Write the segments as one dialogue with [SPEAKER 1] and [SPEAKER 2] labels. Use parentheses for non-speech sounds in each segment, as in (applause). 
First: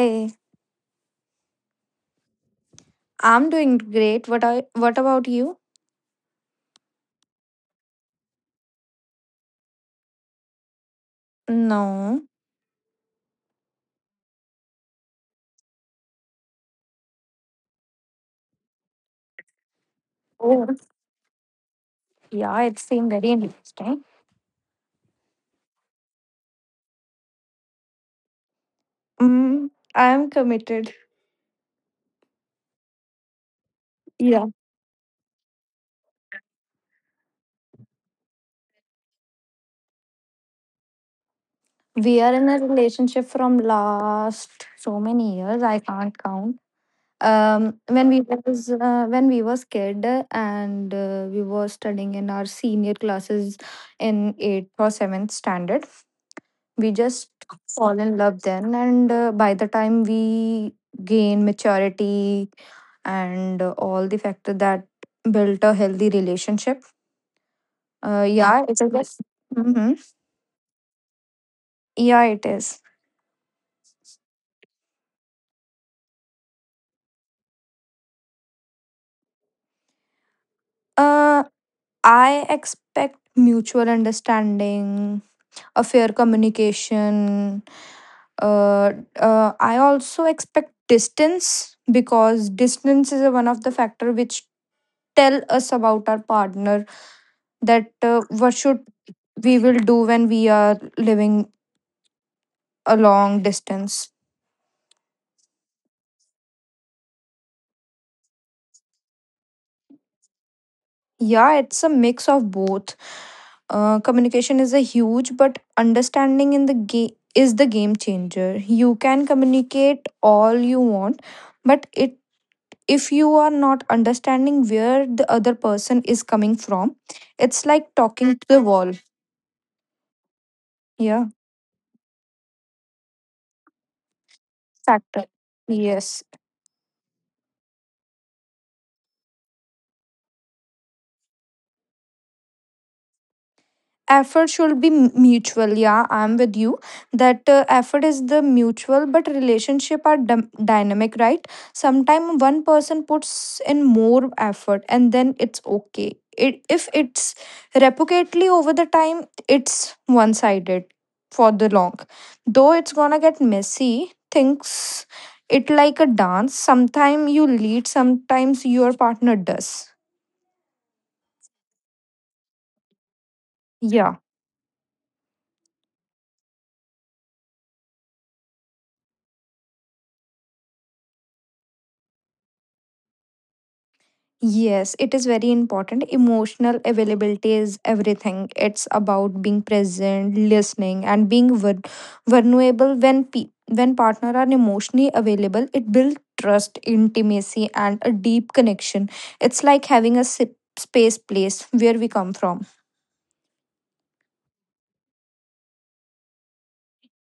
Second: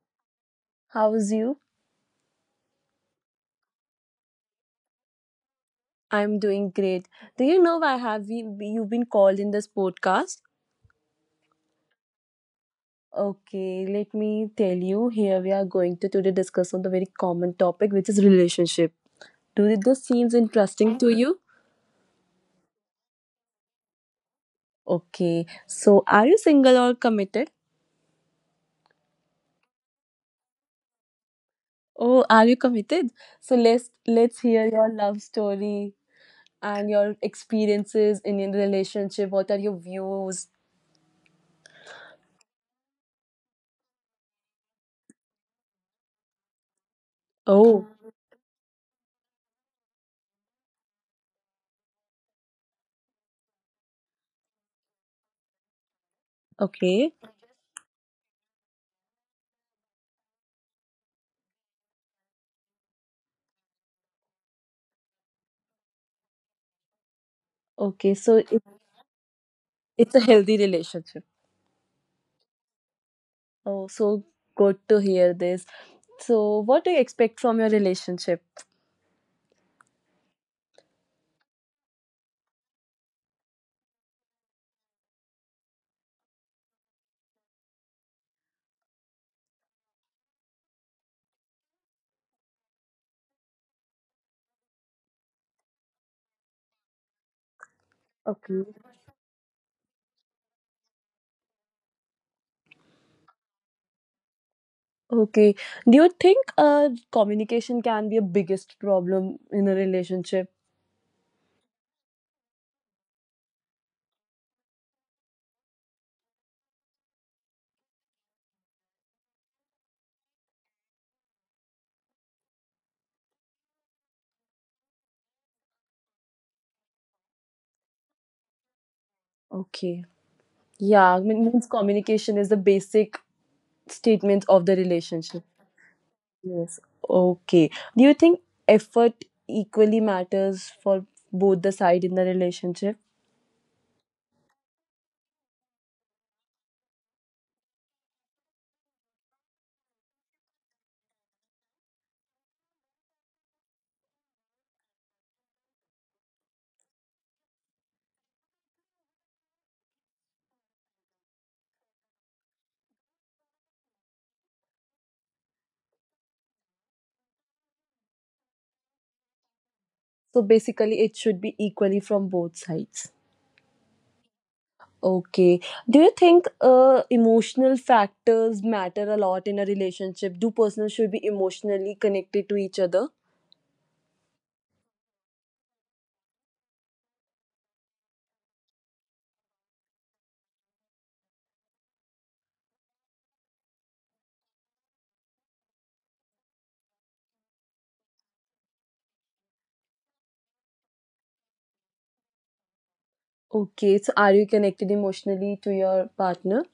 [SPEAKER 1] Hi,
[SPEAKER 2] how is you?
[SPEAKER 1] I'm doing great. What about you?
[SPEAKER 2] I'm doing great. Do you know why you've been called in this podcast?
[SPEAKER 1] No.
[SPEAKER 2] Okay, let me tell you. Here we are going to today discuss on the very common topic, which is relationship. Do this seems
[SPEAKER 1] Oh,
[SPEAKER 2] interesting to you?
[SPEAKER 1] yeah, it seemed very interesting.
[SPEAKER 2] Okay, so are you single or committed?
[SPEAKER 1] Mm, I am committed.
[SPEAKER 2] Oh, are you committed? So let's
[SPEAKER 1] Yeah.
[SPEAKER 2] let's hear your love story and your experiences in your relationship. What are your views?
[SPEAKER 1] We are in a relationship from last so many years, I can't count.
[SPEAKER 2] Oh,
[SPEAKER 1] When we was kid and we were studying in our senior classes in eighth or seventh standard, we just
[SPEAKER 2] okay,
[SPEAKER 1] fall in love then, and by the time we gain maturity and all the factor that built a healthy relationship.
[SPEAKER 2] okay.
[SPEAKER 1] Yeah,
[SPEAKER 2] So
[SPEAKER 1] it
[SPEAKER 2] it,
[SPEAKER 1] is. Mm-hmm.
[SPEAKER 2] it's a healthy relationship.
[SPEAKER 1] Yeah, it is.
[SPEAKER 2] Oh, so good to hear this. So, what do you expect from your relationship?
[SPEAKER 1] Uh, I expect mutual understanding, a fair communication. I also expect distance because distance is a one of the factor which tell us about our partner that what should
[SPEAKER 2] Okay.
[SPEAKER 1] we will do when we are living a long distance.
[SPEAKER 2] Okay. Do you think communication can be a biggest problem in a relationship?
[SPEAKER 1] Yeah, it's a mix of both. Communication is a huge, but understanding in the game is the game changer. You can communicate all you want, but it, if you are not understanding where the other person is coming from, it's like talking to the wall.
[SPEAKER 2] Okay.
[SPEAKER 1] Yeah.
[SPEAKER 2] Yeah, I mean, means communication is the basic statement of the
[SPEAKER 1] Factor.
[SPEAKER 2] relationship.
[SPEAKER 1] Yes.
[SPEAKER 2] Yes. Okay. Do you think effort equally matters for both the side in the relationship?
[SPEAKER 1] Effort should be mutual. Yeah, I'm with you that effort is the mutual, but relationship are dynamic, right? Sometimes one person puts in more effort and then it's okay, it, if it's repeatedly over the time, it's one sided for the long, though it's gonna get messy things. It like a dance, sometimes you lead, sometimes your partner does.
[SPEAKER 2] So basically, it should be equally from both sides.
[SPEAKER 1] Yeah.
[SPEAKER 2] Okay. Do you think emotional factors matter a lot in a relationship? Do persons should be emotionally connected to each other?
[SPEAKER 1] Yes, it is very important. Emotional availability is everything. It's about being present, listening, and being vulnerable. When when partner are emotionally available, it builds trust, intimacy, and a deep connection. It's like having a space place where we come from.
[SPEAKER 2] Okay. So, are you connected emotionally to your partner?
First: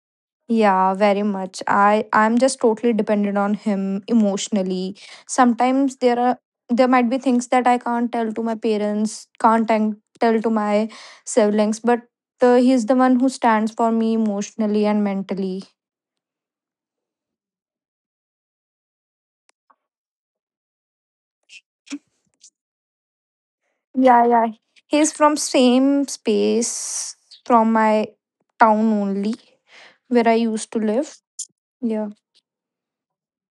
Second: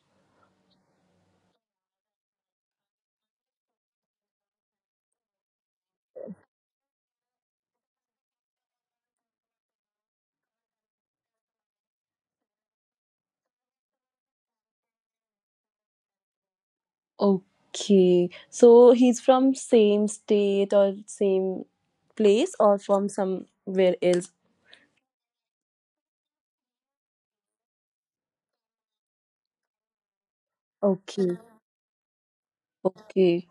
[SPEAKER 1] Yeah, very much. I'm just totally dependent on him emotionally. Sometimes there might be things that I can't tell to my parents, can't tell to my siblings, but he's the one who stands for me emotionally and mentally.
[SPEAKER 2] Okay. So, he's from same state or same place or from somewhere
[SPEAKER 1] Yeah,
[SPEAKER 2] else?
[SPEAKER 1] yeah. He's from same space from my town only where I used to live.
[SPEAKER 2] Okay.
[SPEAKER 1] Yeah.
[SPEAKER 2] Okay.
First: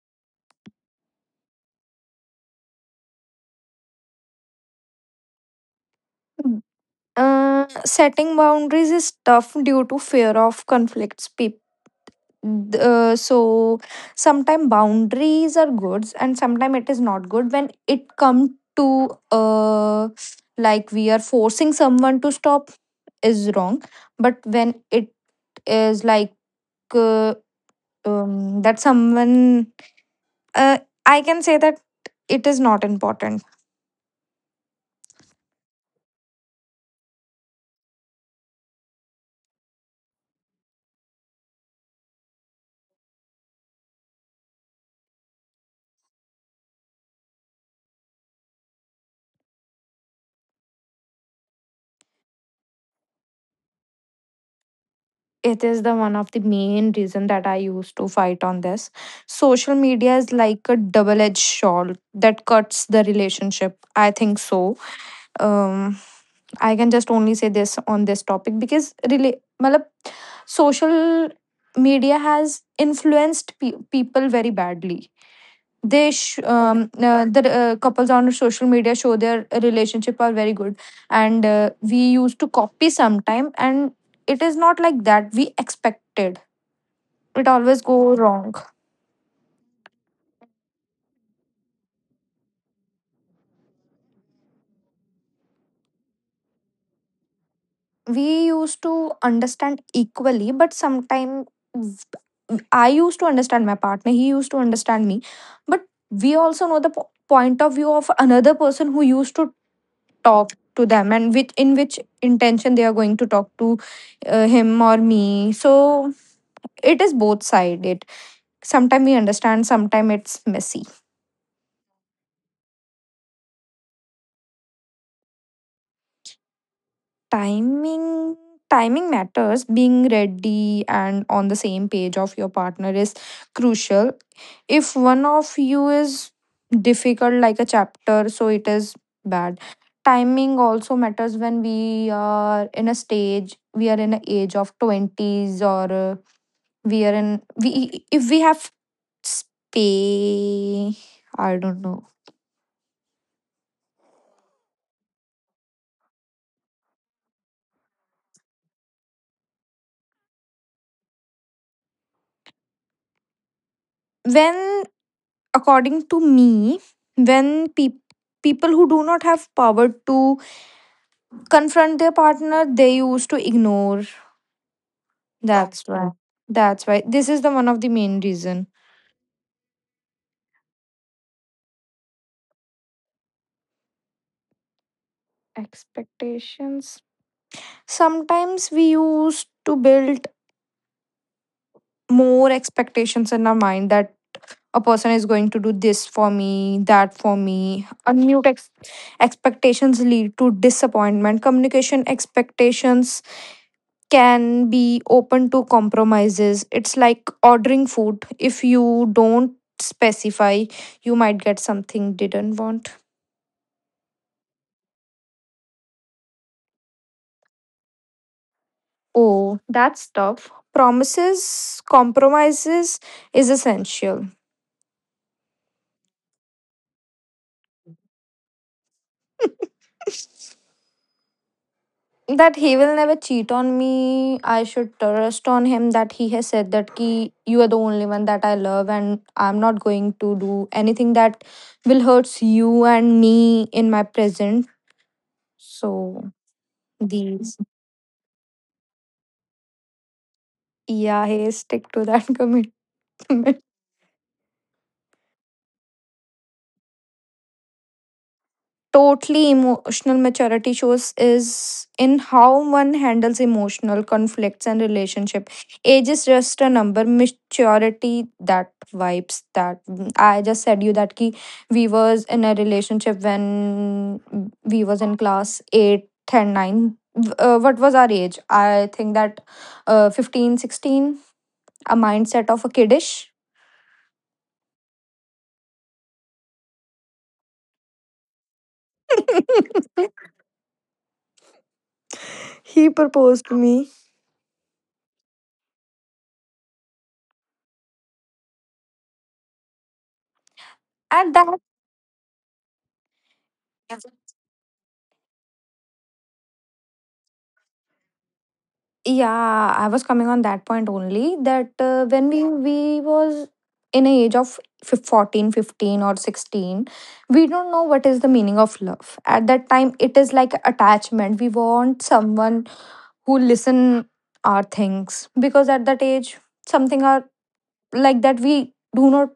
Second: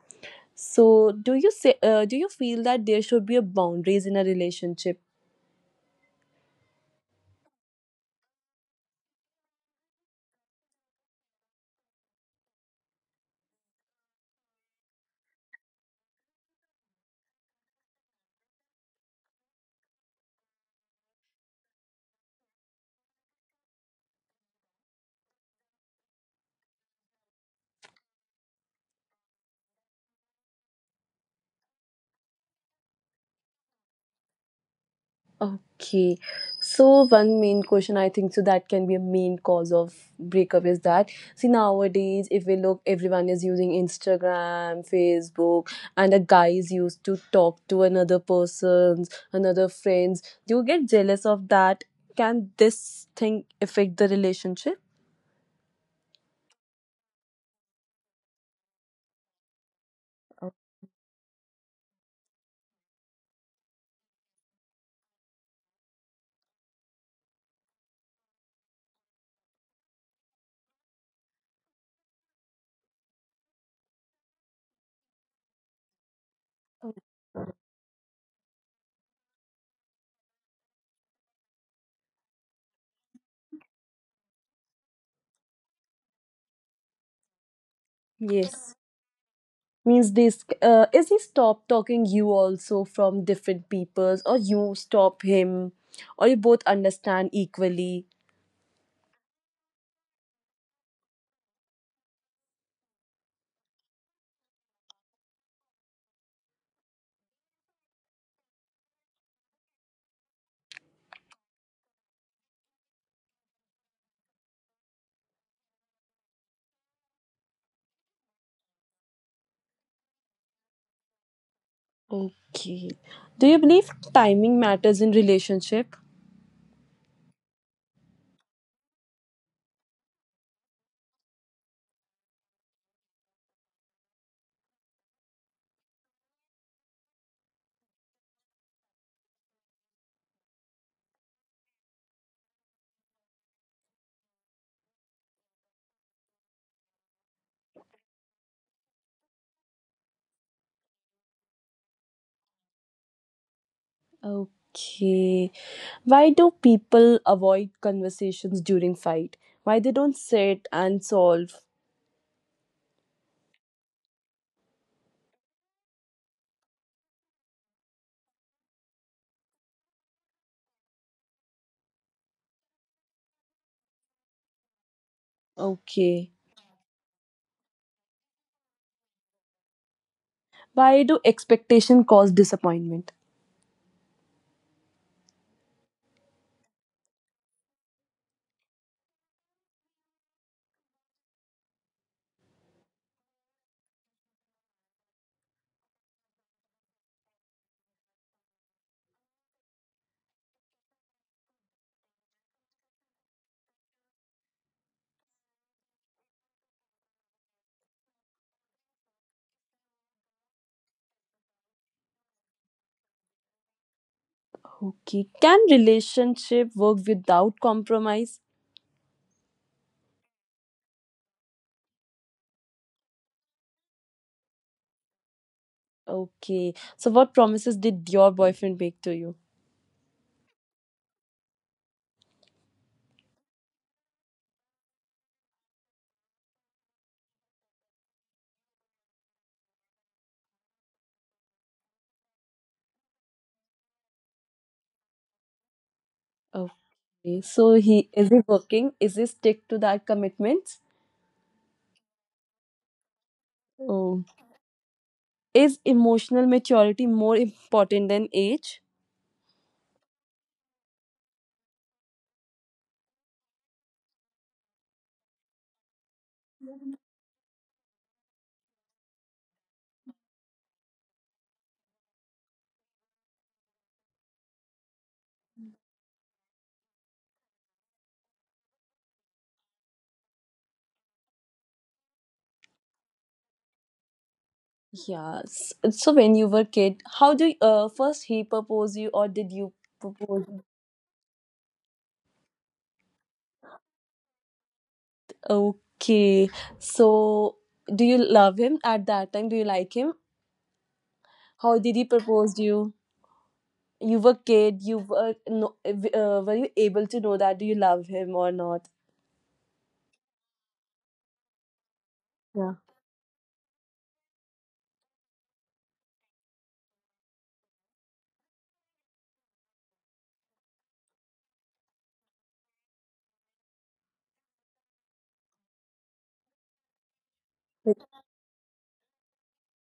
[SPEAKER 2] So, do you feel that there should be a boundaries in a relationship?
[SPEAKER 1] Mm. Setting boundaries is tough due to fear of conflicts. People, so sometimes boundaries are good and sometimes it is not good when it comes to, uh like we are forcing someone to stop is wrong, but when it is like, uh, that someone, uh, I can say that, it is not important.
[SPEAKER 2] Okay. So one main question I think so that can be a main cause of breakup is that, see, nowadays if we look, everyone is using Instagram, Facebook, and a guy is used to talk to another person's another friends. Do you get jealous of that? Can this thing affect the relationship?
[SPEAKER 1] It is the one of the main reason that I used to fight on this. Social media is like a double edged sword that cuts the relationship. I think so. um, I can just only say this on this topic because really, malab, social media has influenced people very badly. The couples on social media show their relationship are very good, and we used to copy sometime, and it is not like that. We expected it always go
[SPEAKER 2] Yes.
[SPEAKER 1] wrong.
[SPEAKER 2] Means this is he stop talking you also from different peoples, or you stop him, or you both understand equally?
[SPEAKER 1] We used to understand equally, but sometimes I used to understand my partner, he used to understand me. But we also know the point of view of another person who used to talk to them and which, in which intention they are going to talk to him or me. So it is both sided. Sometimes we understand, sometimes it's messy.
[SPEAKER 2] Okay. Do you believe timing matters in relationship?
[SPEAKER 1] timing Timing matters. Being ready and on the same page of your partner is crucial. If one of you is difficult, like a chapter, so it is bad. Timing also matters when we are in a stage, we are in an age of 20s, or we are in, we, if we have space, I don't know.
[SPEAKER 2] Okay. Why do people avoid conversations during fight? Why they don't sit and solve?
[SPEAKER 1] When According to me, when people who do not have power to confront their partner, they used to ignore. That's
[SPEAKER 2] Okay.
[SPEAKER 1] why. That's why. This is the one of the main reason.
[SPEAKER 2] Why do expectation cause disappointment?
[SPEAKER 1] Expectations. Sometimes we used to build more expectations in our mind that a person is going to do this for me, that for me. Unmute expectations lead to disappointment. Communication expectations can be open to compromises. It's like ordering food. If you don't specify, you might get something didn't want.
[SPEAKER 2] Okay. Can relationship work without compromise?
[SPEAKER 1] Oh, that's tough. Promises, compromises is essential.
[SPEAKER 2] Okay. So what promises did your boyfriend make to you?
[SPEAKER 1] (laughs) That he will never cheat on me. I should trust on him that he has said that ki, you are the only one that I love, and I'm not going to do anything that will hurts you and me in my present. So.
[SPEAKER 2] Okay. So
[SPEAKER 1] These
[SPEAKER 2] he is he working? Is he stick to that commitment?
[SPEAKER 1] Yeah, hey, stick to that (laughs) commitment.
[SPEAKER 2] Okay. Is emotional maturity more important than age?
[SPEAKER 1] Totally emotional maturity shows is in how one handles emotional conflicts and relationship. Age is just a number. Maturity that vibes that, I just said you that ki we was in a relationship when we was in class eight and nine. What was our age? I think that 15, 16. A mindset of a kiddish.
[SPEAKER 2] Yes. So when you were kid, first he propose you, or did you
[SPEAKER 1] (laughs)
[SPEAKER 2] propose?
[SPEAKER 1] He proposed to me
[SPEAKER 2] Okay. So do you love him at that time? Do you like him?
[SPEAKER 1] at
[SPEAKER 2] How
[SPEAKER 1] that.
[SPEAKER 2] did he propose you? You were kid. You were no, Were you able to know that? Do you love him or not?
[SPEAKER 1] Yeah, I was coming on that point only that when
[SPEAKER 2] Yeah.
[SPEAKER 1] we was in a age of 14, 15 or 16, we don't know what is the meaning of love. At that time it is like attachment. We want someone who listen our things because at that age something are
[SPEAKER 2] Like,
[SPEAKER 1] like that, we do not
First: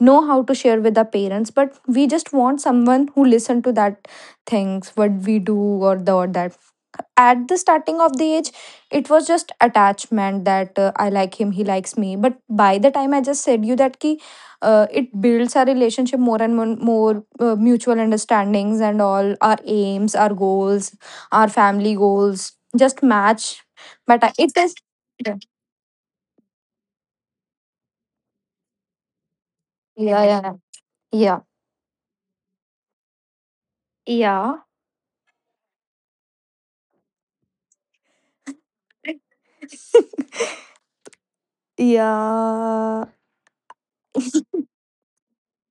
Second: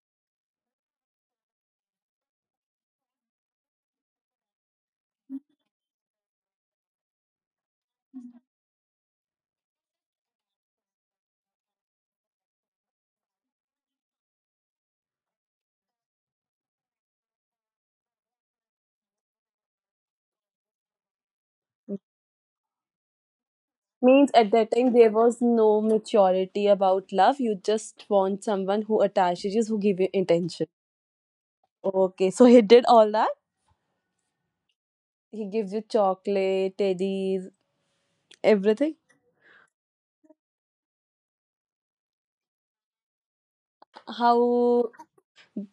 [SPEAKER 1] know how to share with our parents, but we just want someone who listen to that things what we do, or the, or that, at the starting of the age it was just attachment that I like him, he likes me, but by the time I just said you that ki, it builds our relationship more and more, more mutual understandings, and all our aims, our goals, our family goals just match. But
[SPEAKER 2] means
[SPEAKER 1] I-
[SPEAKER 2] at
[SPEAKER 1] it
[SPEAKER 2] that
[SPEAKER 1] is
[SPEAKER 2] time there
[SPEAKER 1] Yeah,
[SPEAKER 2] was no maturity about love. You just want someone who attaches you, who give you
[SPEAKER 1] yeah, yeah,
[SPEAKER 2] intention.
[SPEAKER 1] yeah,
[SPEAKER 2] Okay, so he did all that.
[SPEAKER 1] yeah.
[SPEAKER 2] He gives you chocolate, teddies, everything.
[SPEAKER 1] Yeah.
[SPEAKER 2] How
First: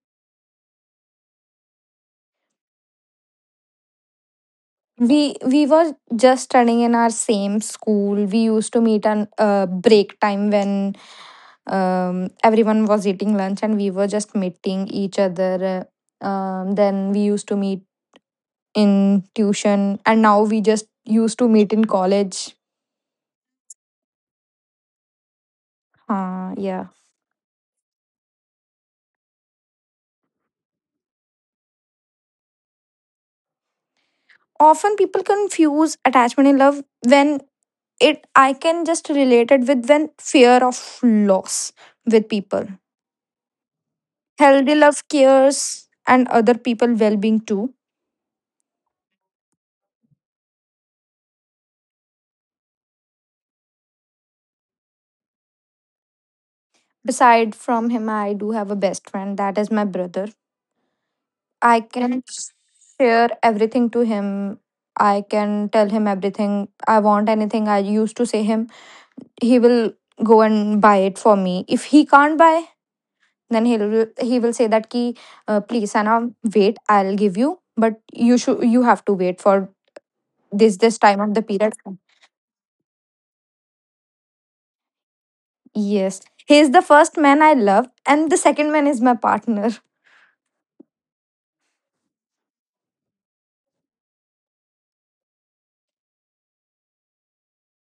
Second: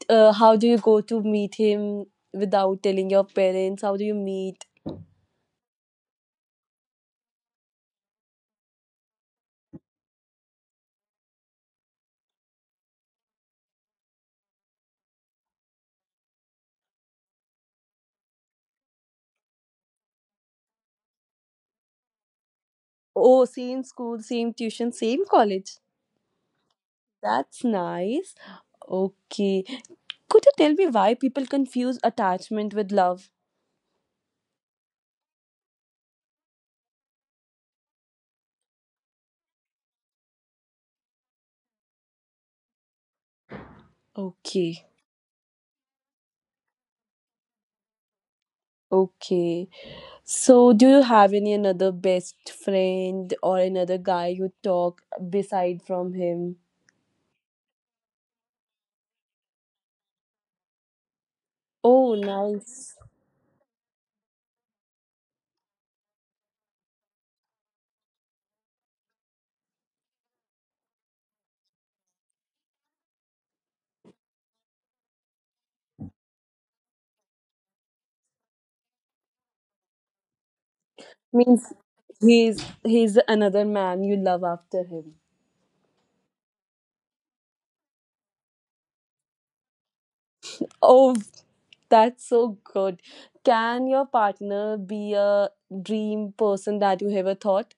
[SPEAKER 2] how do you go to meet him without telling your parents? How do you meet?
[SPEAKER 1] We were just studying in our same school. We used to meet on break time when um, everyone was eating lunch and we were just meeting each other. Then we used to meet in tuition, and now we just used to meet in college.
[SPEAKER 2] Oh, same school, same tuition, same college.
[SPEAKER 1] Yeah.
[SPEAKER 2] That's nice. Okay. Could you tell me why people confuse attachment with love?
[SPEAKER 1] Often people confuse attachment in love when it, I can just relate it with when fear of loss with people. Healthy
[SPEAKER 2] Okay.
[SPEAKER 1] love cares and other people well being too.
[SPEAKER 2] Okay. So, do you have any another best friend or another guy you talk beside from him?
[SPEAKER 1] Beside from him, I do have a best friend, that is my brother. I
[SPEAKER 2] Oh,
[SPEAKER 1] can
[SPEAKER 2] nice.
[SPEAKER 1] share everything to him. I can tell him everything I want. Anything I used to say him, he will go and buy it for me. If he can't buy, then he will say that ki, please Anna, wait, I'll give you, but you have to wait for this time of the
[SPEAKER 2] Means
[SPEAKER 1] period.
[SPEAKER 2] he's another man you love after him.
[SPEAKER 1] Yes. He is the first man I love, and the second man is my partner. (sighs)
[SPEAKER 2] Oh, that's so good. Can your partner be a dream person that you ever thought?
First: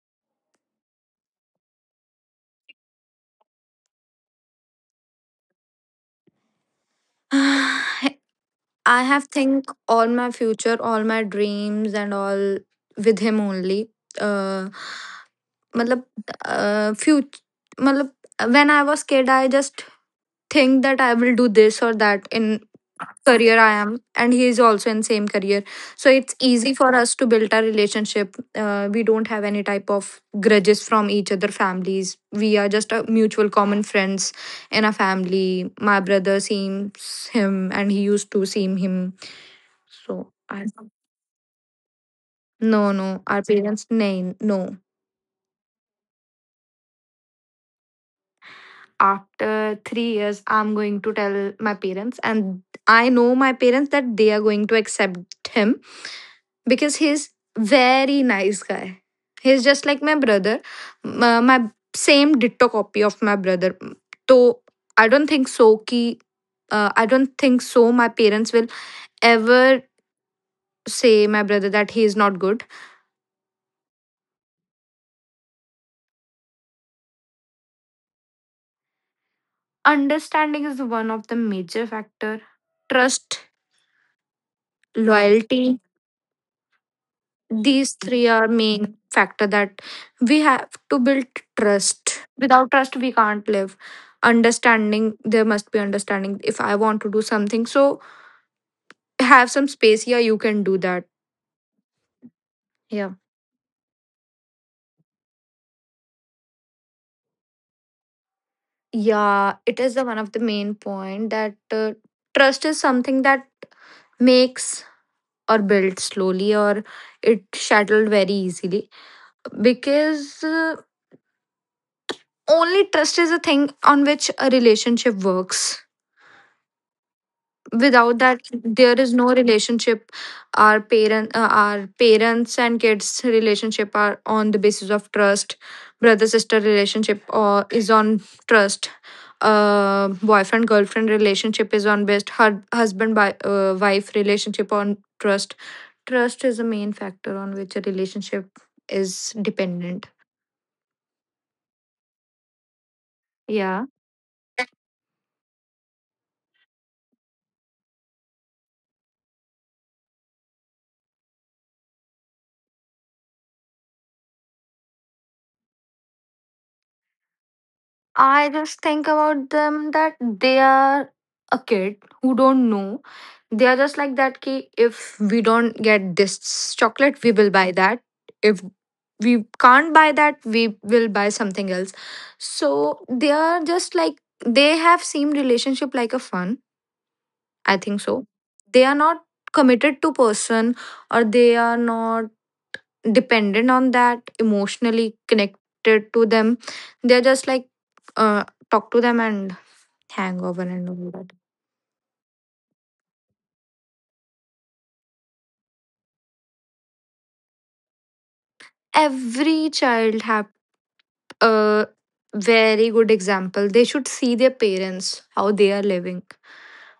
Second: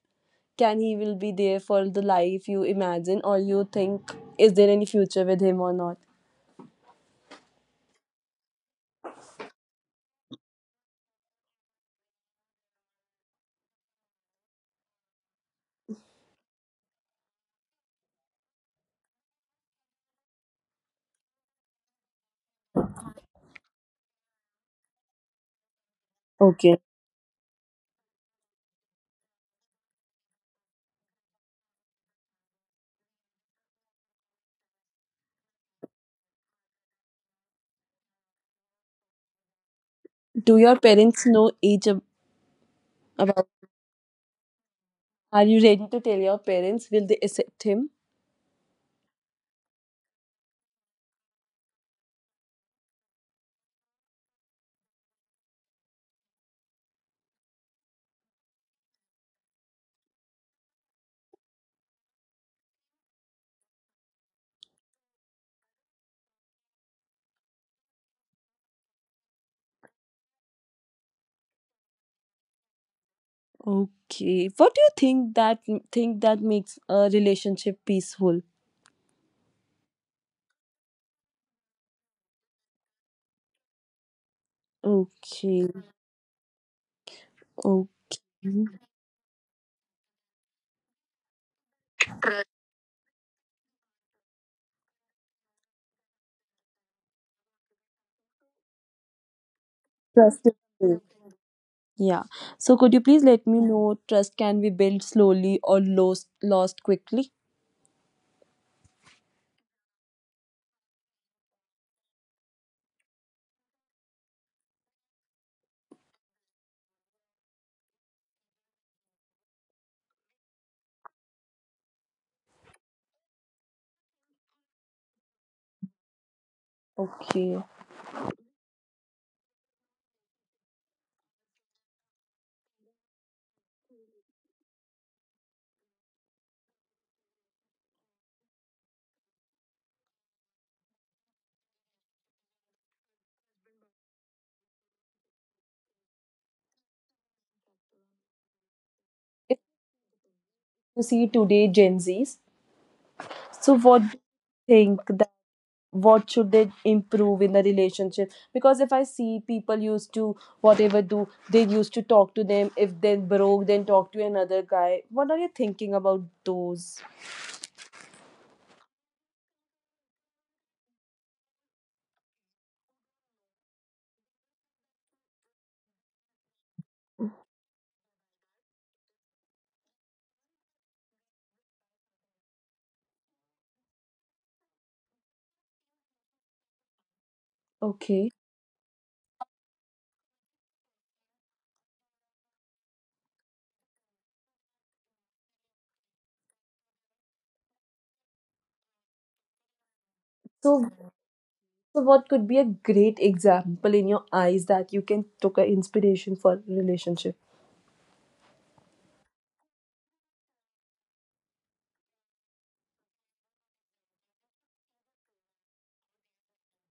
[SPEAKER 2] Can he will be there for the life you imagine, or you think is there any future with him or not?
[SPEAKER 1] I have think all my future, all my dreams and all with him only. Uh, Matlab, future, matlab, when I was kid, I just think that I will do this or that in career I am, and he is also in same career. So it's easy
[SPEAKER 2] Okay,
[SPEAKER 1] for us to build our relationship. We don't have any type of grudges from each other families. We are just a mutual common friends in a family. My brother seems him, and he used to seem him. So
[SPEAKER 2] do
[SPEAKER 1] I
[SPEAKER 2] your parents know each
[SPEAKER 1] No, no, our
[SPEAKER 2] about?
[SPEAKER 1] parents nay, no.
[SPEAKER 2] Are you ready to tell your parents? Will they accept him?
[SPEAKER 1] After 3 years I'm going to tell my parents, and I know my parents that they are going to accept him, because he's very nice guy. He's just like my brother, my same ditto copy of my brother. So I don't think so ki, I don't think so my parents will ever say my brother that he is not good.
[SPEAKER 2] Okay, what do you think that makes a relationship peaceful?
[SPEAKER 1] Understanding is one of the major factor. Trust.
[SPEAKER 2] Okay.
[SPEAKER 1] Loyalty. These
[SPEAKER 2] Okay.
[SPEAKER 1] three are main factor that we have to build. Trust, without trust we can't live. Understanding, there must be understanding. If I want to do something, so have some space here, you can
[SPEAKER 2] Trust is
[SPEAKER 1] do that.
[SPEAKER 2] built. Yeah. So
[SPEAKER 1] Yeah,
[SPEAKER 2] could you please let me know trust can be built slowly or lost quickly?
[SPEAKER 1] yeah, it is the one of the main point that, trust is something that makes or builds slowly, or it shattered very easily because, only trust is a thing on which a relationship works.
[SPEAKER 2] Okay.
[SPEAKER 1] Without that there is no relationship. Our parents and kids relationship are on the basis of trust. Brother sister relationship or is on trust. Boyfriend girlfriend relationship is on based husband by wife relationship on trust. Trust is a main factor on which a relationship is dependent.
[SPEAKER 2] If you see today Gen Zs,
[SPEAKER 1] Yeah.
[SPEAKER 2] so what do you think that, what should they improve in the relationship? Because if I see people used to whatever do, they used to talk to them. If they broke, then talk to another guy. What are you thinking about those?
[SPEAKER 1] I just think about them that they are a kid who don't know. They are just like that ki, if we don't get this chocolate, we will buy that. If we can't buy that, we will buy something else. So they are just like, they have seen relationship like a fun. I think so.
[SPEAKER 2] Okay.
[SPEAKER 1] They are not committed to person, or they are not dependent on that, emotionally connected to them. They're just like, uh, talk to them and hang over and
[SPEAKER 2] So
[SPEAKER 1] all that.
[SPEAKER 2] so what could be a great example in your eyes that you can took an inspiration for relationship?
[SPEAKER 1] Every child have a very good example. They should see their parents, how they are living,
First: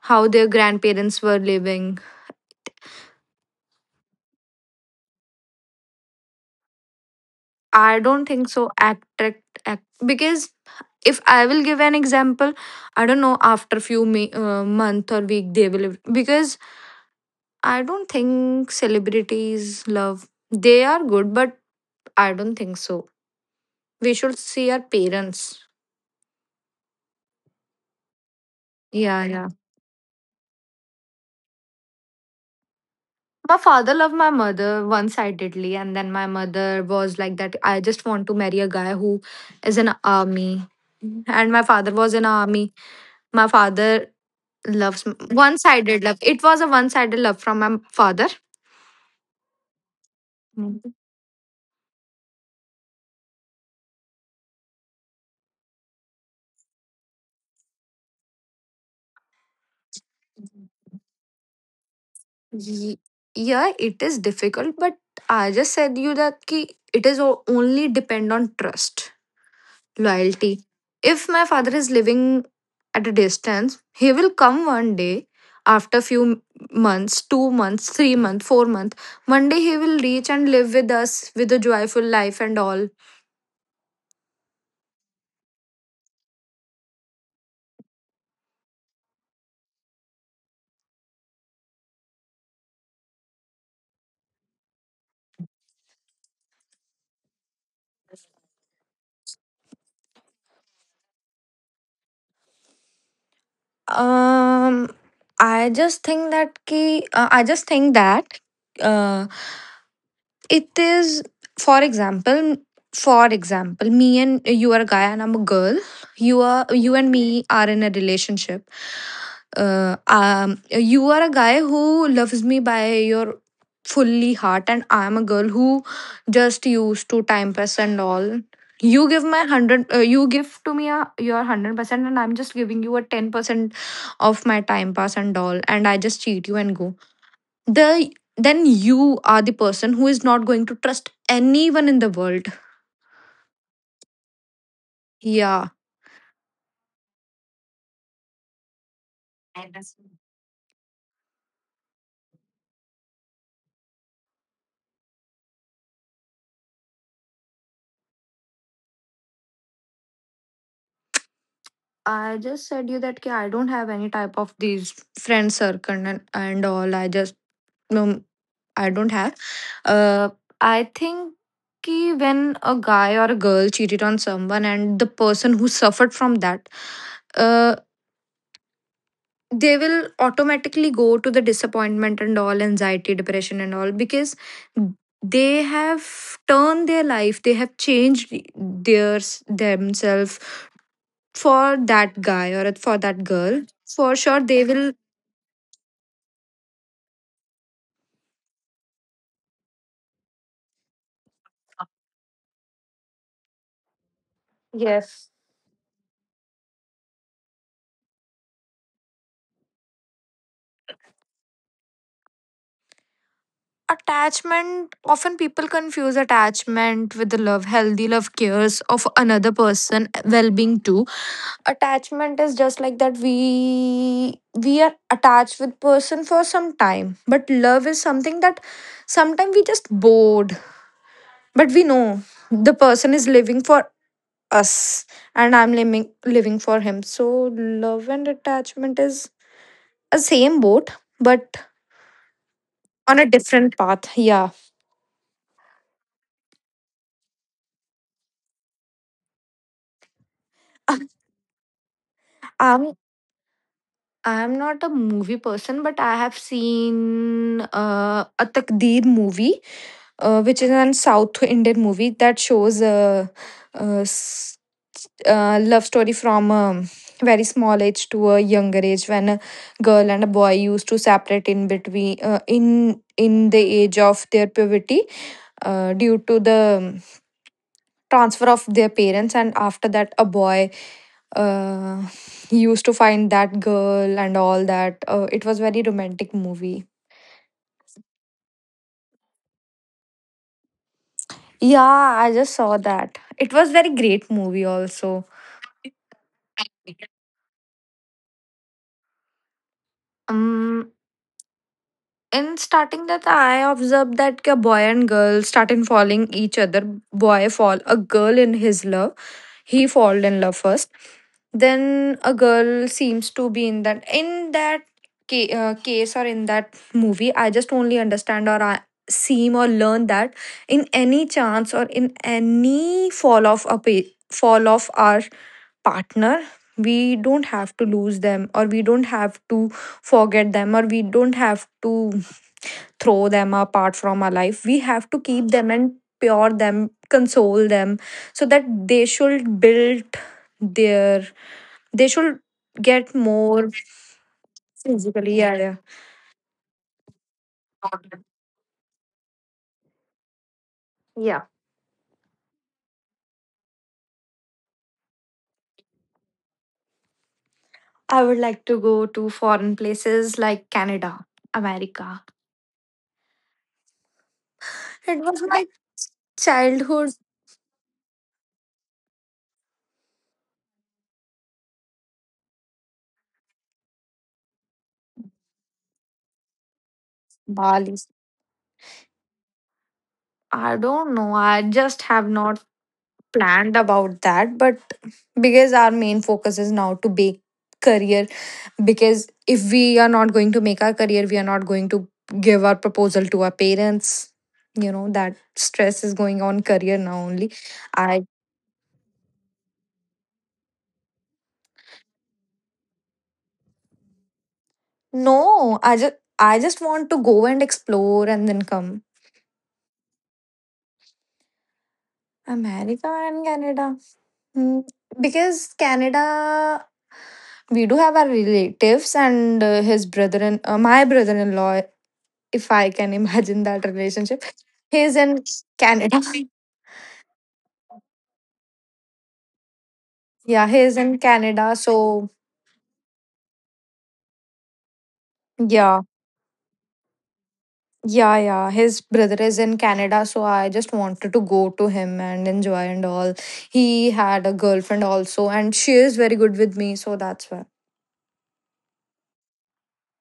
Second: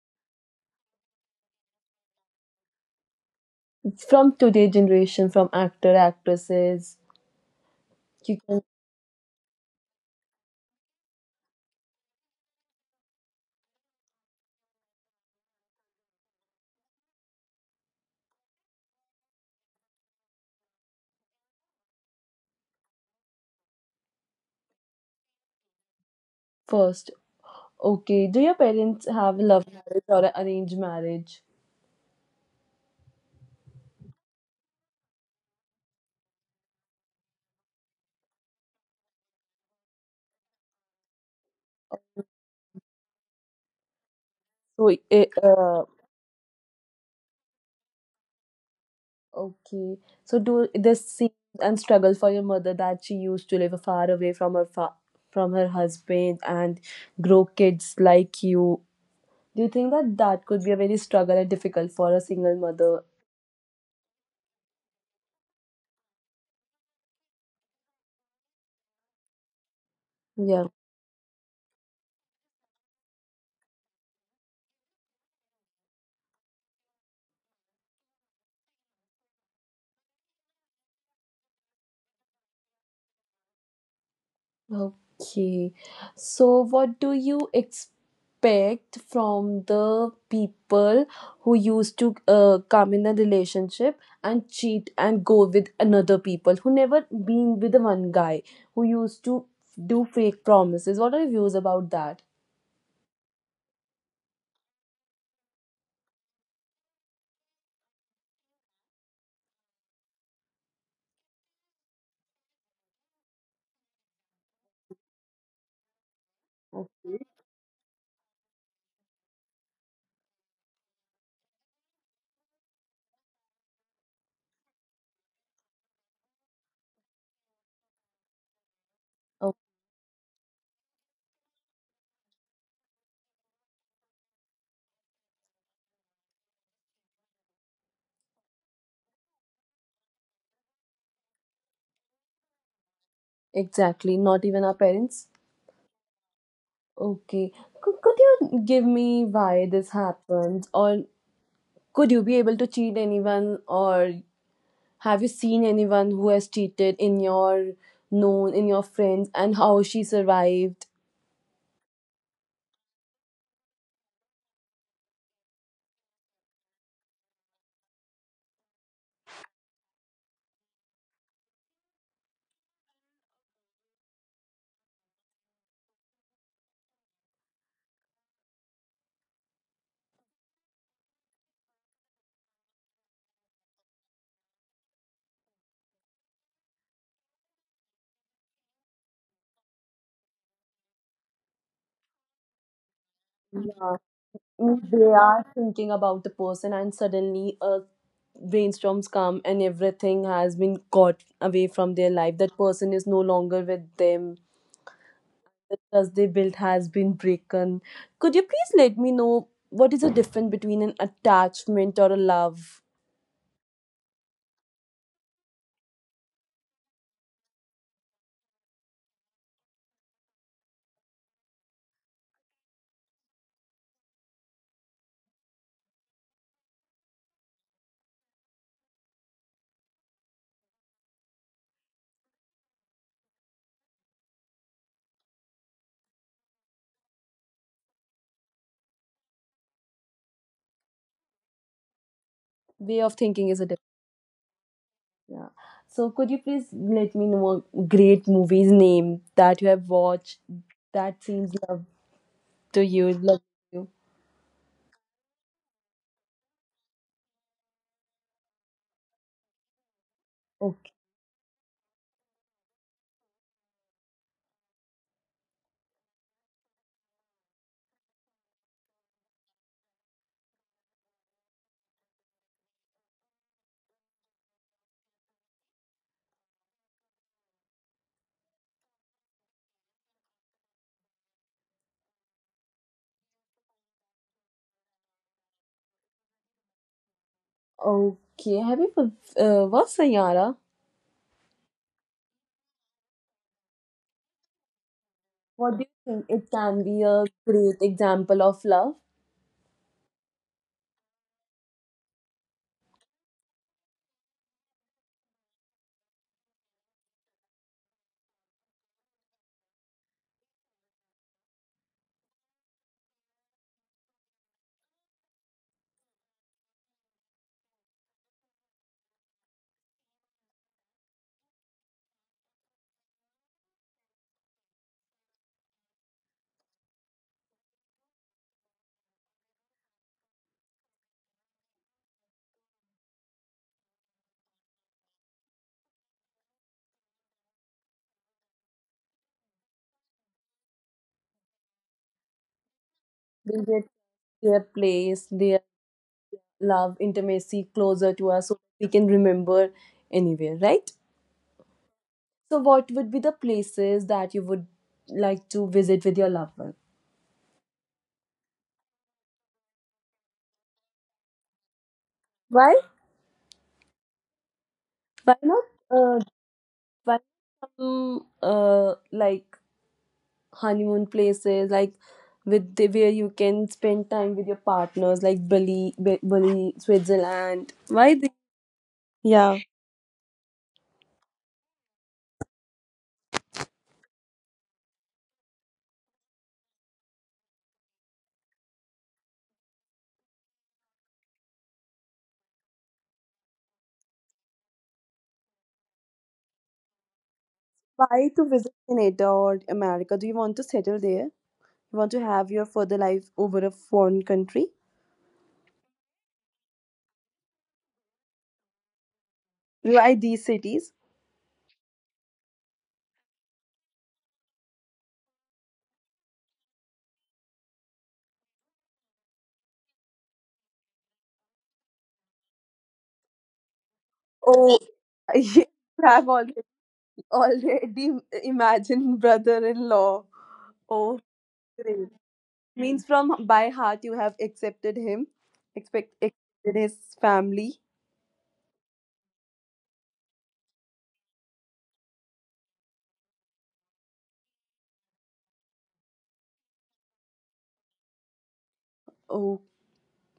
[SPEAKER 1] how their grandparents were living.
[SPEAKER 2] From today generation, from actor actresses.
[SPEAKER 1] I don't
[SPEAKER 2] You
[SPEAKER 1] think
[SPEAKER 2] can
[SPEAKER 1] so. Attract, act, because if I will give an example, I don't know after few month or week they will, because I don't think celebrities love. They are good, but I don't think so. We should see our parents.
[SPEAKER 2] first. Okay, do your parents
[SPEAKER 1] Yeah,
[SPEAKER 2] have
[SPEAKER 1] yeah.
[SPEAKER 2] love marriage or an arranged marriage?
[SPEAKER 1] My father loved my mother one sidedly, and then my mother was like that, I just want to marry a guy who is an army, and my father was in army. My father
[SPEAKER 2] So
[SPEAKER 1] loves one sided love. It was a one sided love from my father.
[SPEAKER 2] okay, so do this scene and struggle for your mother that she used to live far away from her from her husband and grow kids like you. Do you think that that could be a very struggle and difficult for a single
[SPEAKER 1] Ye-
[SPEAKER 2] mother?
[SPEAKER 1] yeah, it is difficult, but I just said you that ki it is only depend on trust, loyalty.
[SPEAKER 2] Yeah.
[SPEAKER 1] If my father is living at a distance, he will come one day, after few months, 2 months, 3 months, 4 months, one day he will reach and live with us with a joyful life and all.
[SPEAKER 2] Okay. So, what do you expect from the people who used to come in a relationship and cheat and go with another people who never been with the one guy who used to do fake promises? What are your views about that?
[SPEAKER 1] um I just think that ki, I just think that uh, it is, for example, me and you are a guy and I'm a girl. You are you and
[SPEAKER 2] Okay.
[SPEAKER 1] me are in a relationship. You are a guy who loves me by your fully heart, and I'm a girl who just used to time pass and all. You give
[SPEAKER 2] Oh,
[SPEAKER 1] my hundred. You give to me a, your 100%, and I'm just giving you a 10% of my time pass and all, and I just cheat you and go the then you are the person who is not going to trust anyone in the world.
[SPEAKER 2] exactly. Not even our parents.
[SPEAKER 1] Yeah.
[SPEAKER 2] Okay. Could you give me why this happens? Or, could you be able to cheat anyone? Or, have you seen anyone who has cheated in your known, in your friends, and how she survived?
[SPEAKER 1] I just said you that, "Ki, I don't have any type of these friend circle and all. I just um, I don't have. Uh, I think ki when a guy or a girl cheated on someone, and the person who suffered from that, uh, they will automatically go to the disappointment and all, anxiety, depression and all, because they have turned their life, they have changed their themselves for that guy or for that girl,
[SPEAKER 2] Yeah.
[SPEAKER 1] for sure they
[SPEAKER 2] They
[SPEAKER 1] will.
[SPEAKER 2] are thinking about the person, and suddenly a brainstorms come and everything has been caught away from their life. That person is no longer with them.
[SPEAKER 1] Yes.
[SPEAKER 2] The trust they built has been broken. Could you please let me know what is the difference between an attachment or a love?
[SPEAKER 1] Attachment, often people confuse attachment with the love. Healthy love cares of another person well-being too. Attachment is just like that we are attached with person for some time, but love is something that sometimes we just bored, but we know the person is living for us, and I'm living for him. So love and attachment is a same boat, but
[SPEAKER 2] Way of
[SPEAKER 1] on a
[SPEAKER 2] thinking is a,
[SPEAKER 1] different path, yeah.
[SPEAKER 2] yeah. So could you please let me know a great movie's name that you have watched that
[SPEAKER 1] (laughs)
[SPEAKER 2] seems love to you,
[SPEAKER 1] i'm
[SPEAKER 2] love to you?
[SPEAKER 1] I'm not a movie person, but I have seen a Takdeer movie, which
[SPEAKER 2] Okay.
[SPEAKER 1] is an South Indian movie that shows a, uh uh, s- love story from a very small age to a younger age, when a girl and a boy used to separate in between, in the age of their puberty, due to the transfer of their parents, and after that a boy uh, used to find that girl and all that. It was very romantic movie.
[SPEAKER 2] Okay. Have you watched Sayara?
[SPEAKER 1] Yeah, I just saw that. It was very great movie also.
[SPEAKER 2] What do you think? It can be a great example of love.
[SPEAKER 1] Um, in starting that, I observed that a boy and girl started following each other. Boy fall a girl in his love, he fall in love first. Then a girl seems to be in that, case, or in that movie I just only understand, or I seem or learn that in any chance or in any fall off a fall off our partner, we don't have to lose them, or we don't have to forget them, or we don't have to throw them apart from our life. We have to keep them and pure them, console them, so that they should build their, they should get
[SPEAKER 2] They get
[SPEAKER 1] more
[SPEAKER 2] their place,
[SPEAKER 1] physically.
[SPEAKER 2] their
[SPEAKER 1] Yeah, yeah.
[SPEAKER 2] love, intimacy closer to us, so we can remember anywhere, right?
[SPEAKER 1] Yeah.
[SPEAKER 2] So, what would be the places that you would like to visit with your loved one?
[SPEAKER 1] I would like to go to foreign places like Canada, America.
[SPEAKER 2] Why? Why
[SPEAKER 1] It was
[SPEAKER 2] not?
[SPEAKER 1] my
[SPEAKER 2] Uh, Why
[SPEAKER 1] childhood.
[SPEAKER 2] some like honeymoon places, like where you can spend time with your partners, like Bali, Bali, Switzerland?
[SPEAKER 1] Bali.
[SPEAKER 2] Yeah.
[SPEAKER 1] I don't know. I just have not planned about that, but because our main focus is now to make career, because if we are not going to make our career, we are not going to give our proposal to our parents. You know that stress is going on career now only.
[SPEAKER 2] Why
[SPEAKER 1] I
[SPEAKER 2] to visit Canada or America? Do you want to settle there? You want to have your further life over a foreign country?
[SPEAKER 1] No, I just want to go and explore and then come.
[SPEAKER 2] Why these cities?
[SPEAKER 1] America and Canada. Hmm, because Canada, we do have our relatives and his brother and my brother-in-law. If I can (laughs) imagine that relationship,
[SPEAKER 2] Oh,
[SPEAKER 1] he is
[SPEAKER 2] (laughs)
[SPEAKER 1] in
[SPEAKER 2] yeah, I've
[SPEAKER 1] Canada.
[SPEAKER 2] already Already imagine brother in law. (laughs)
[SPEAKER 1] (laughs) Yeah, he is
[SPEAKER 2] Oh,
[SPEAKER 1] in Canada,
[SPEAKER 2] great.
[SPEAKER 1] so.
[SPEAKER 2] Means from by heart you have accepted him, expect
[SPEAKER 1] Yeah,
[SPEAKER 2] accepted his family.
[SPEAKER 1] yeah, yeah. His brother is in Canada, so I just wanted to go to him and enjoy and all. He had a girlfriend also, and she is very good with me, so that's why.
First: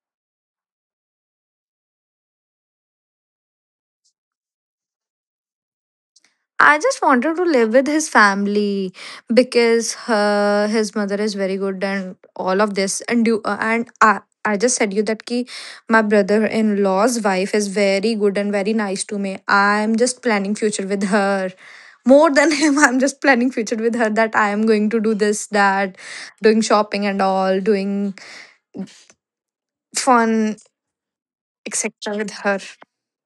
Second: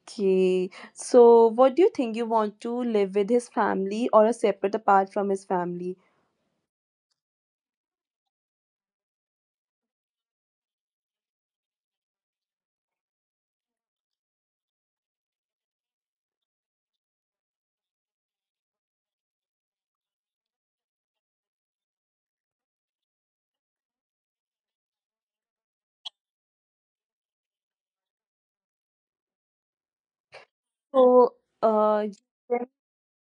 [SPEAKER 2] Okay. So, what do you think, you want to live with his family or a separate apart from his family?
[SPEAKER 1] I just wanted to live with his family, because his mother is very good and all of this. And I just said you that ki my brother-in-law's wife is very good and very nice to me. I'm just planning future with her. More than (laughs) him, I'm just planning future with her, that I am going to do this, that, doing shopping and all, doing fun,
[SPEAKER 2] So, uh,
[SPEAKER 1] etc.
[SPEAKER 2] you
[SPEAKER 1] with her.
[SPEAKER 2] can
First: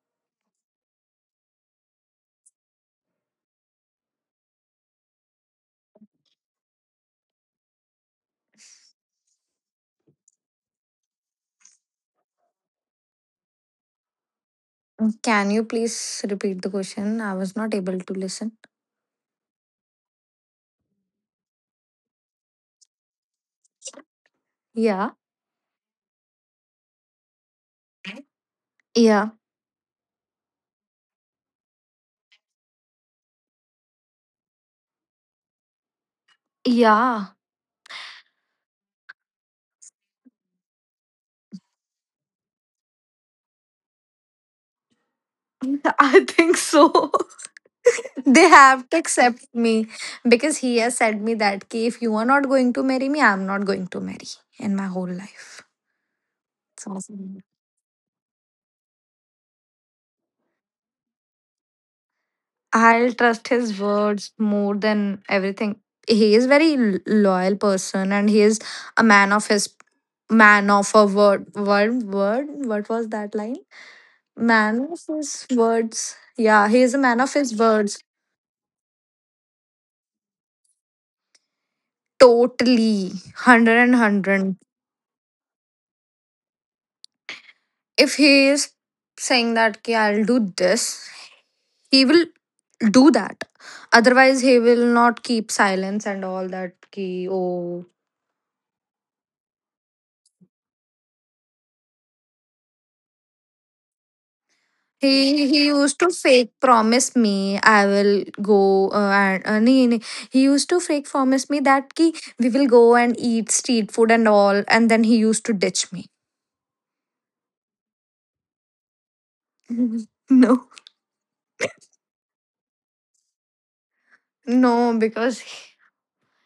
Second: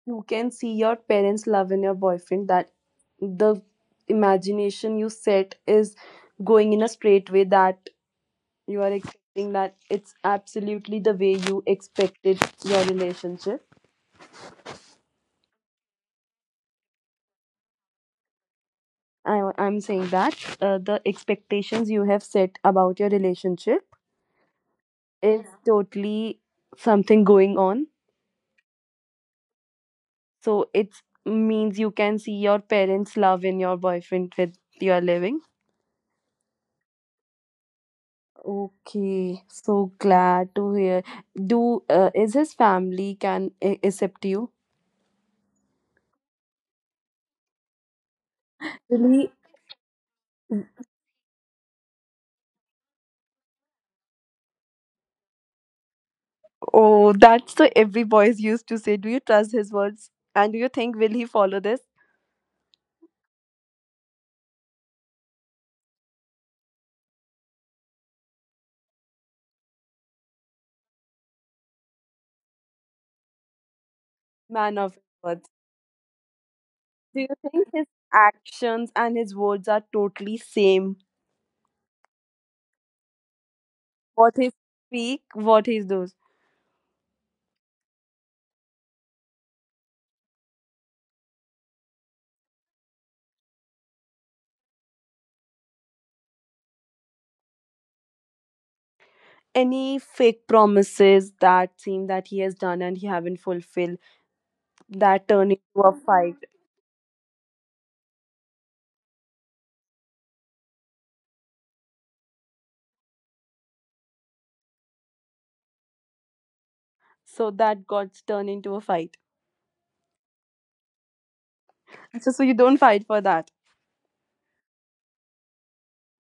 [SPEAKER 2] you can see your parents' love in your boyfriend, that the imagination you set is going in a straight way, that you are expecting that it's absolutely the way you expected your relationship.
[SPEAKER 1] Can you please repeat the question? I was not able to listen.
[SPEAKER 2] I'm saying that the expectations you have set about your relationship
[SPEAKER 1] Yeah.
[SPEAKER 2] is, yeah, totally something going on.
[SPEAKER 1] Yeah.
[SPEAKER 2] So it means you can see your parents' love in your boyfriend with your living.
[SPEAKER 1] Yeah.
[SPEAKER 2] Okay, so glad to hear. Do is his family can accept you?
[SPEAKER 1] (laughs) I think so. (laughs) They have to
[SPEAKER 2] Really,
[SPEAKER 1] accept me, because he has said me that ki, if you are not going to marry me, I'm not going to marry in my whole life. So
[SPEAKER 2] oh, that's the every boys used to say. Do you trust his words? And do you think, will he follow this?
[SPEAKER 1] I'll trust his words more than everything. He is very loyal person, and he is a man of his, man of a word word word what was that line?
[SPEAKER 2] Man
[SPEAKER 1] Man
[SPEAKER 2] of
[SPEAKER 1] of
[SPEAKER 2] his
[SPEAKER 1] his
[SPEAKER 2] words.
[SPEAKER 1] words. Yeah, he is a man
[SPEAKER 2] Do you
[SPEAKER 1] of his
[SPEAKER 2] think his
[SPEAKER 1] words.
[SPEAKER 2] actions and his words are totally same?
[SPEAKER 1] Totally hundred and
[SPEAKER 2] What he
[SPEAKER 1] hundred.
[SPEAKER 2] speak, what he does.
[SPEAKER 1] If he is saying that ki, I'll do this, he will do that. Otherwise he will not keep silence and all that ki, oh.
[SPEAKER 2] Any fake promises that seem that he has done and he haven't fulfilled that
[SPEAKER 1] he
[SPEAKER 2] turn
[SPEAKER 1] he
[SPEAKER 2] into a
[SPEAKER 1] used to
[SPEAKER 2] fight?
[SPEAKER 1] fake promise me, I will go and nee, nee. He used to fake promise me that ki, we will go and eat street food and all, and then he used to ditch me.
[SPEAKER 2] So that got turned into a fight.
[SPEAKER 1] (laughs) No.
[SPEAKER 2] So you don't fight for that.
[SPEAKER 1] No, because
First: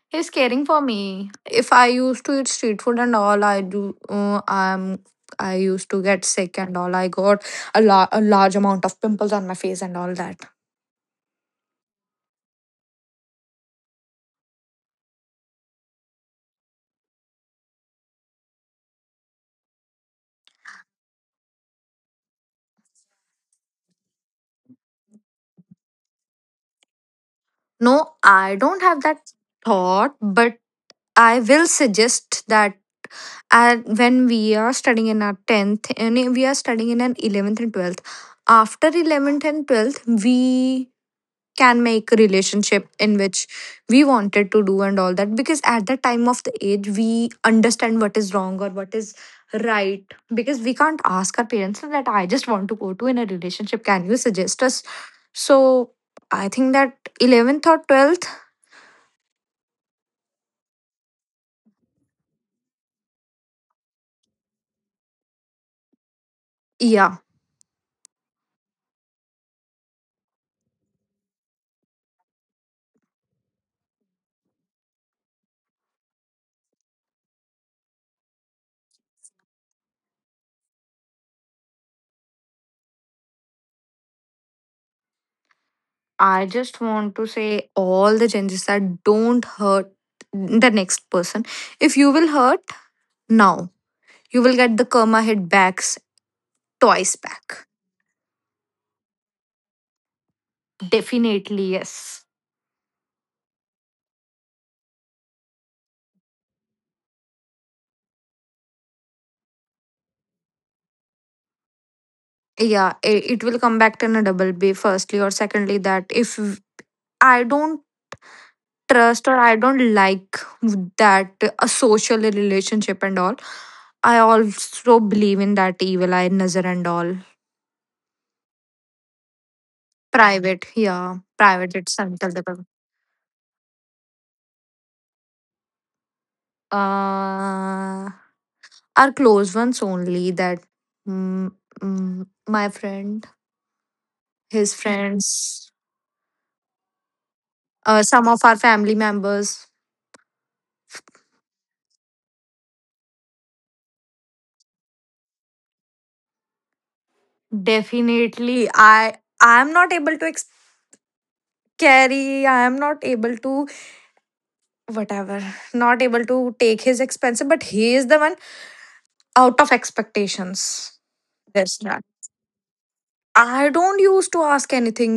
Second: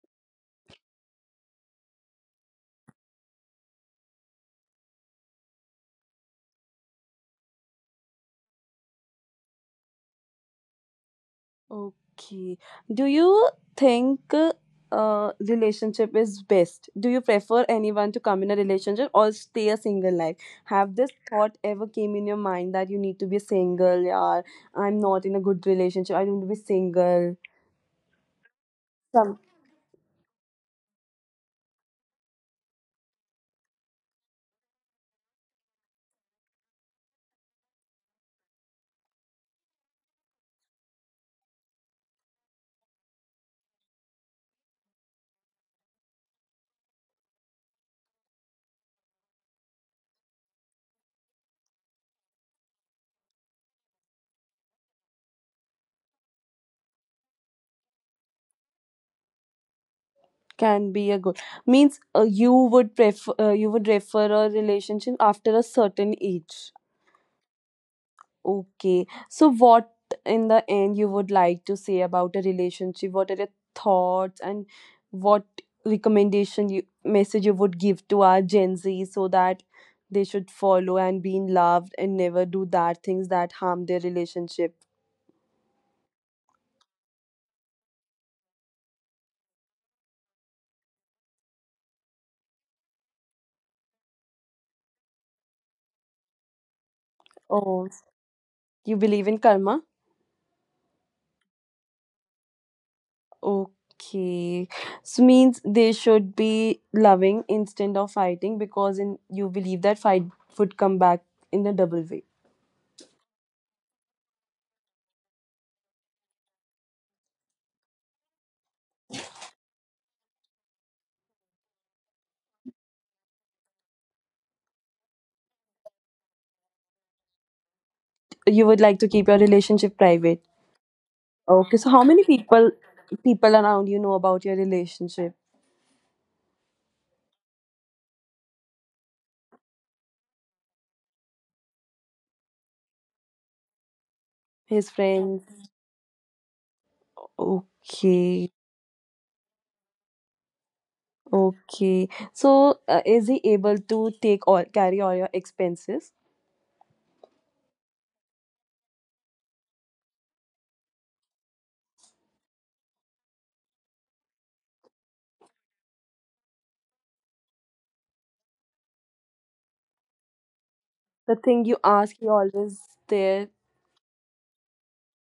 [SPEAKER 1] he's caring for me. If I used to eat street food and all, I do. I used to get sick and all. I got a, a large amount of pimples on my face and all that.
[SPEAKER 2] Okay. Do you think relationship is best? Do you prefer anyone to come in a relationship or stay a single life? Have this thought ever came in your mind that you need to be single, or I'm not in a good relationship, I don't want to be single?
[SPEAKER 1] No, I don't have
[SPEAKER 2] Some
[SPEAKER 1] that thought, but I will suggest that, when we are studying in our 10th, and we are studying in an 11th and 12th, after 11th and 12th, we can make a relationship in which we wanted to do and all that, because at that time of the age we understand what is wrong or what is right, because we can't ask our parents that, I just want to go to in a relationship, can you suggest us? So I think that 11th or 12th.
[SPEAKER 2] can be a good, means you would prefer you would refer a relationship after a certain age.
[SPEAKER 1] Yeah,
[SPEAKER 2] Okay. So, what in the end you would like to say about a relationship? What are your thoughts, and what recommendation, you message you would give to our Gen Z, so that they should follow and be in love and never do that things that harm their relationship?
[SPEAKER 1] I just want to say, all the changes that don't hurt the next person. If you will hurt now, you will get the karma hit backs, twice back.
[SPEAKER 2] Oh, you believe in karma?
[SPEAKER 1] Definitely yes.
[SPEAKER 2] Okay. So means they should be loving instead of fighting because in you believe that fight would come back in a double way.
[SPEAKER 1] Yeah, it will come back in a double b, firstly or secondly, that if I don't trust or I don't like that, a social relationship and all, I also believe in that evil eye nazar and all.
[SPEAKER 2] You would like to keep your relationship private.
[SPEAKER 1] Private, yeah,
[SPEAKER 2] Okay,
[SPEAKER 1] private.
[SPEAKER 2] so how
[SPEAKER 1] It's
[SPEAKER 2] many
[SPEAKER 1] until the.
[SPEAKER 2] people around you know about your relationship?
[SPEAKER 1] uh our close ones only, that, mm, my friend, his
[SPEAKER 2] His friends.
[SPEAKER 1] friends, some of
[SPEAKER 2] Okay,
[SPEAKER 1] our family members.
[SPEAKER 2] okay. So is he able to take all, carry all your expenses?
[SPEAKER 1] Definitely, I'm not able to carry, I am not able to, whatever, not able to take his expenses, but he is the one. Out of expectations.
[SPEAKER 2] The thing you
[SPEAKER 1] This, that.
[SPEAKER 2] ask, he always there.
[SPEAKER 1] I don't used to ask anything,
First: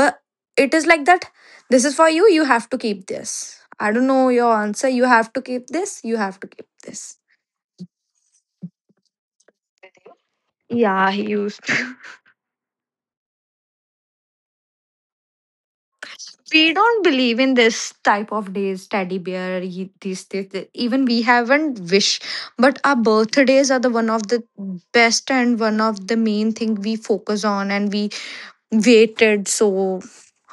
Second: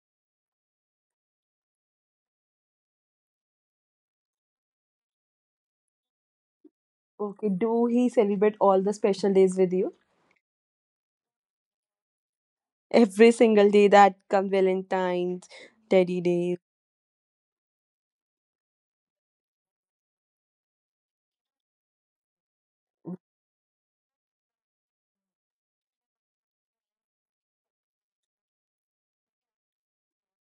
[SPEAKER 1] but it is like that, this is for you, you have to keep this, I don't know your answer, you have to keep this, you have to keep this.
[SPEAKER 2] Okay, do he celebrate all the special days with you?
[SPEAKER 1] Yeah, he used to.
[SPEAKER 2] Every single day that comes, Valentine's, Teddy Day.
[SPEAKER 1] We don't believe in this type of days, teddy bear, these things that, even we haven't wish. But our birthdays are the one of the best and one of the main thing we focus on, and we waited so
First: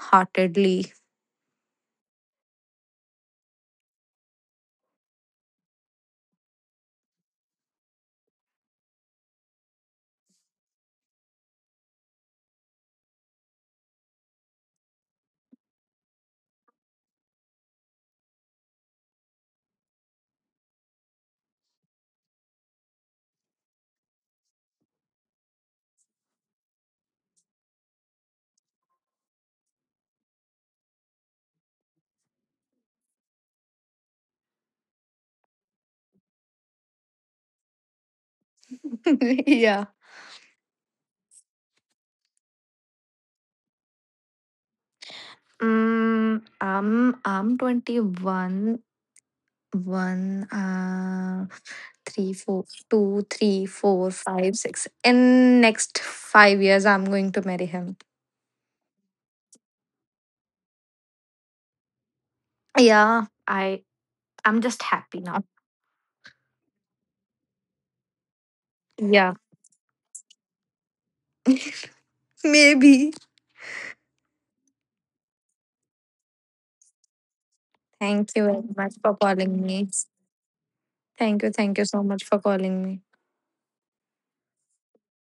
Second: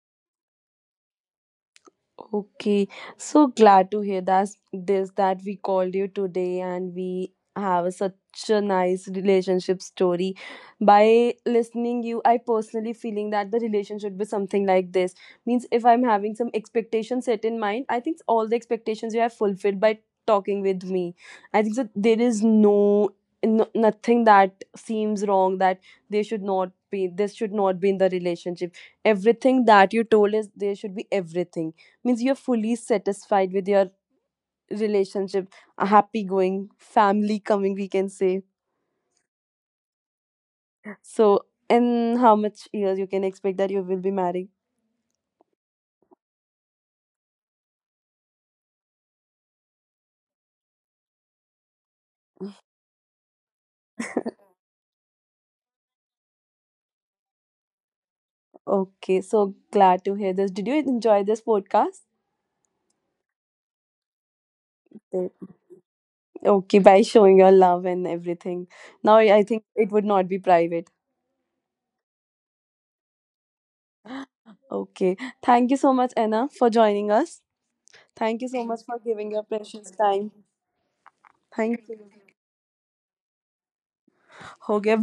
[SPEAKER 1] heartedly.
[SPEAKER 2] Okay, so glad to hear that, this that we called you today and we have such a nice relationship story. By listening you, I personally feeling that the relationship should be something like this. Means if I'm having some expectations set in mind, I think all the expectations you have fulfilled by talking with me. I think that there is no, no nothing that seems wrong, that they should not be, this should not be in the relationship. Everything that you told is there, should be everything. Means you're fully satisfied with your relationship. A happy going family coming, we can say.
[SPEAKER 1] (laughs) Yeah.
[SPEAKER 2] So, in how much years you can expect that you will be married?
[SPEAKER 1] mm, am I'm 21, 1, three, 4, 2, 3, 4, 5, 6. In next 5 years I'm going to marry him.
[SPEAKER 2] Okay, so glad to hear this. Did you enjoy this podcast?
[SPEAKER 1] Yeah, i I'm just happy
[SPEAKER 2] Yes.
[SPEAKER 1] now.
[SPEAKER 2] Okay, by showing your love and everything, now i
[SPEAKER 1] Yeah.
[SPEAKER 2] I think it would not be private.
[SPEAKER 1] (laughs) Maybe.
[SPEAKER 2] Okay, thank you so much Anna for joining us.
[SPEAKER 1] Thank you very
[SPEAKER 2] Thank you so
[SPEAKER 1] much
[SPEAKER 2] much
[SPEAKER 1] for
[SPEAKER 2] for giving
[SPEAKER 1] calling
[SPEAKER 2] your
[SPEAKER 1] me.
[SPEAKER 2] precious time.
[SPEAKER 1] Thank you. Thank you so
[SPEAKER 2] Thank you.
[SPEAKER 1] much for calling me.
[SPEAKER 2] Okay,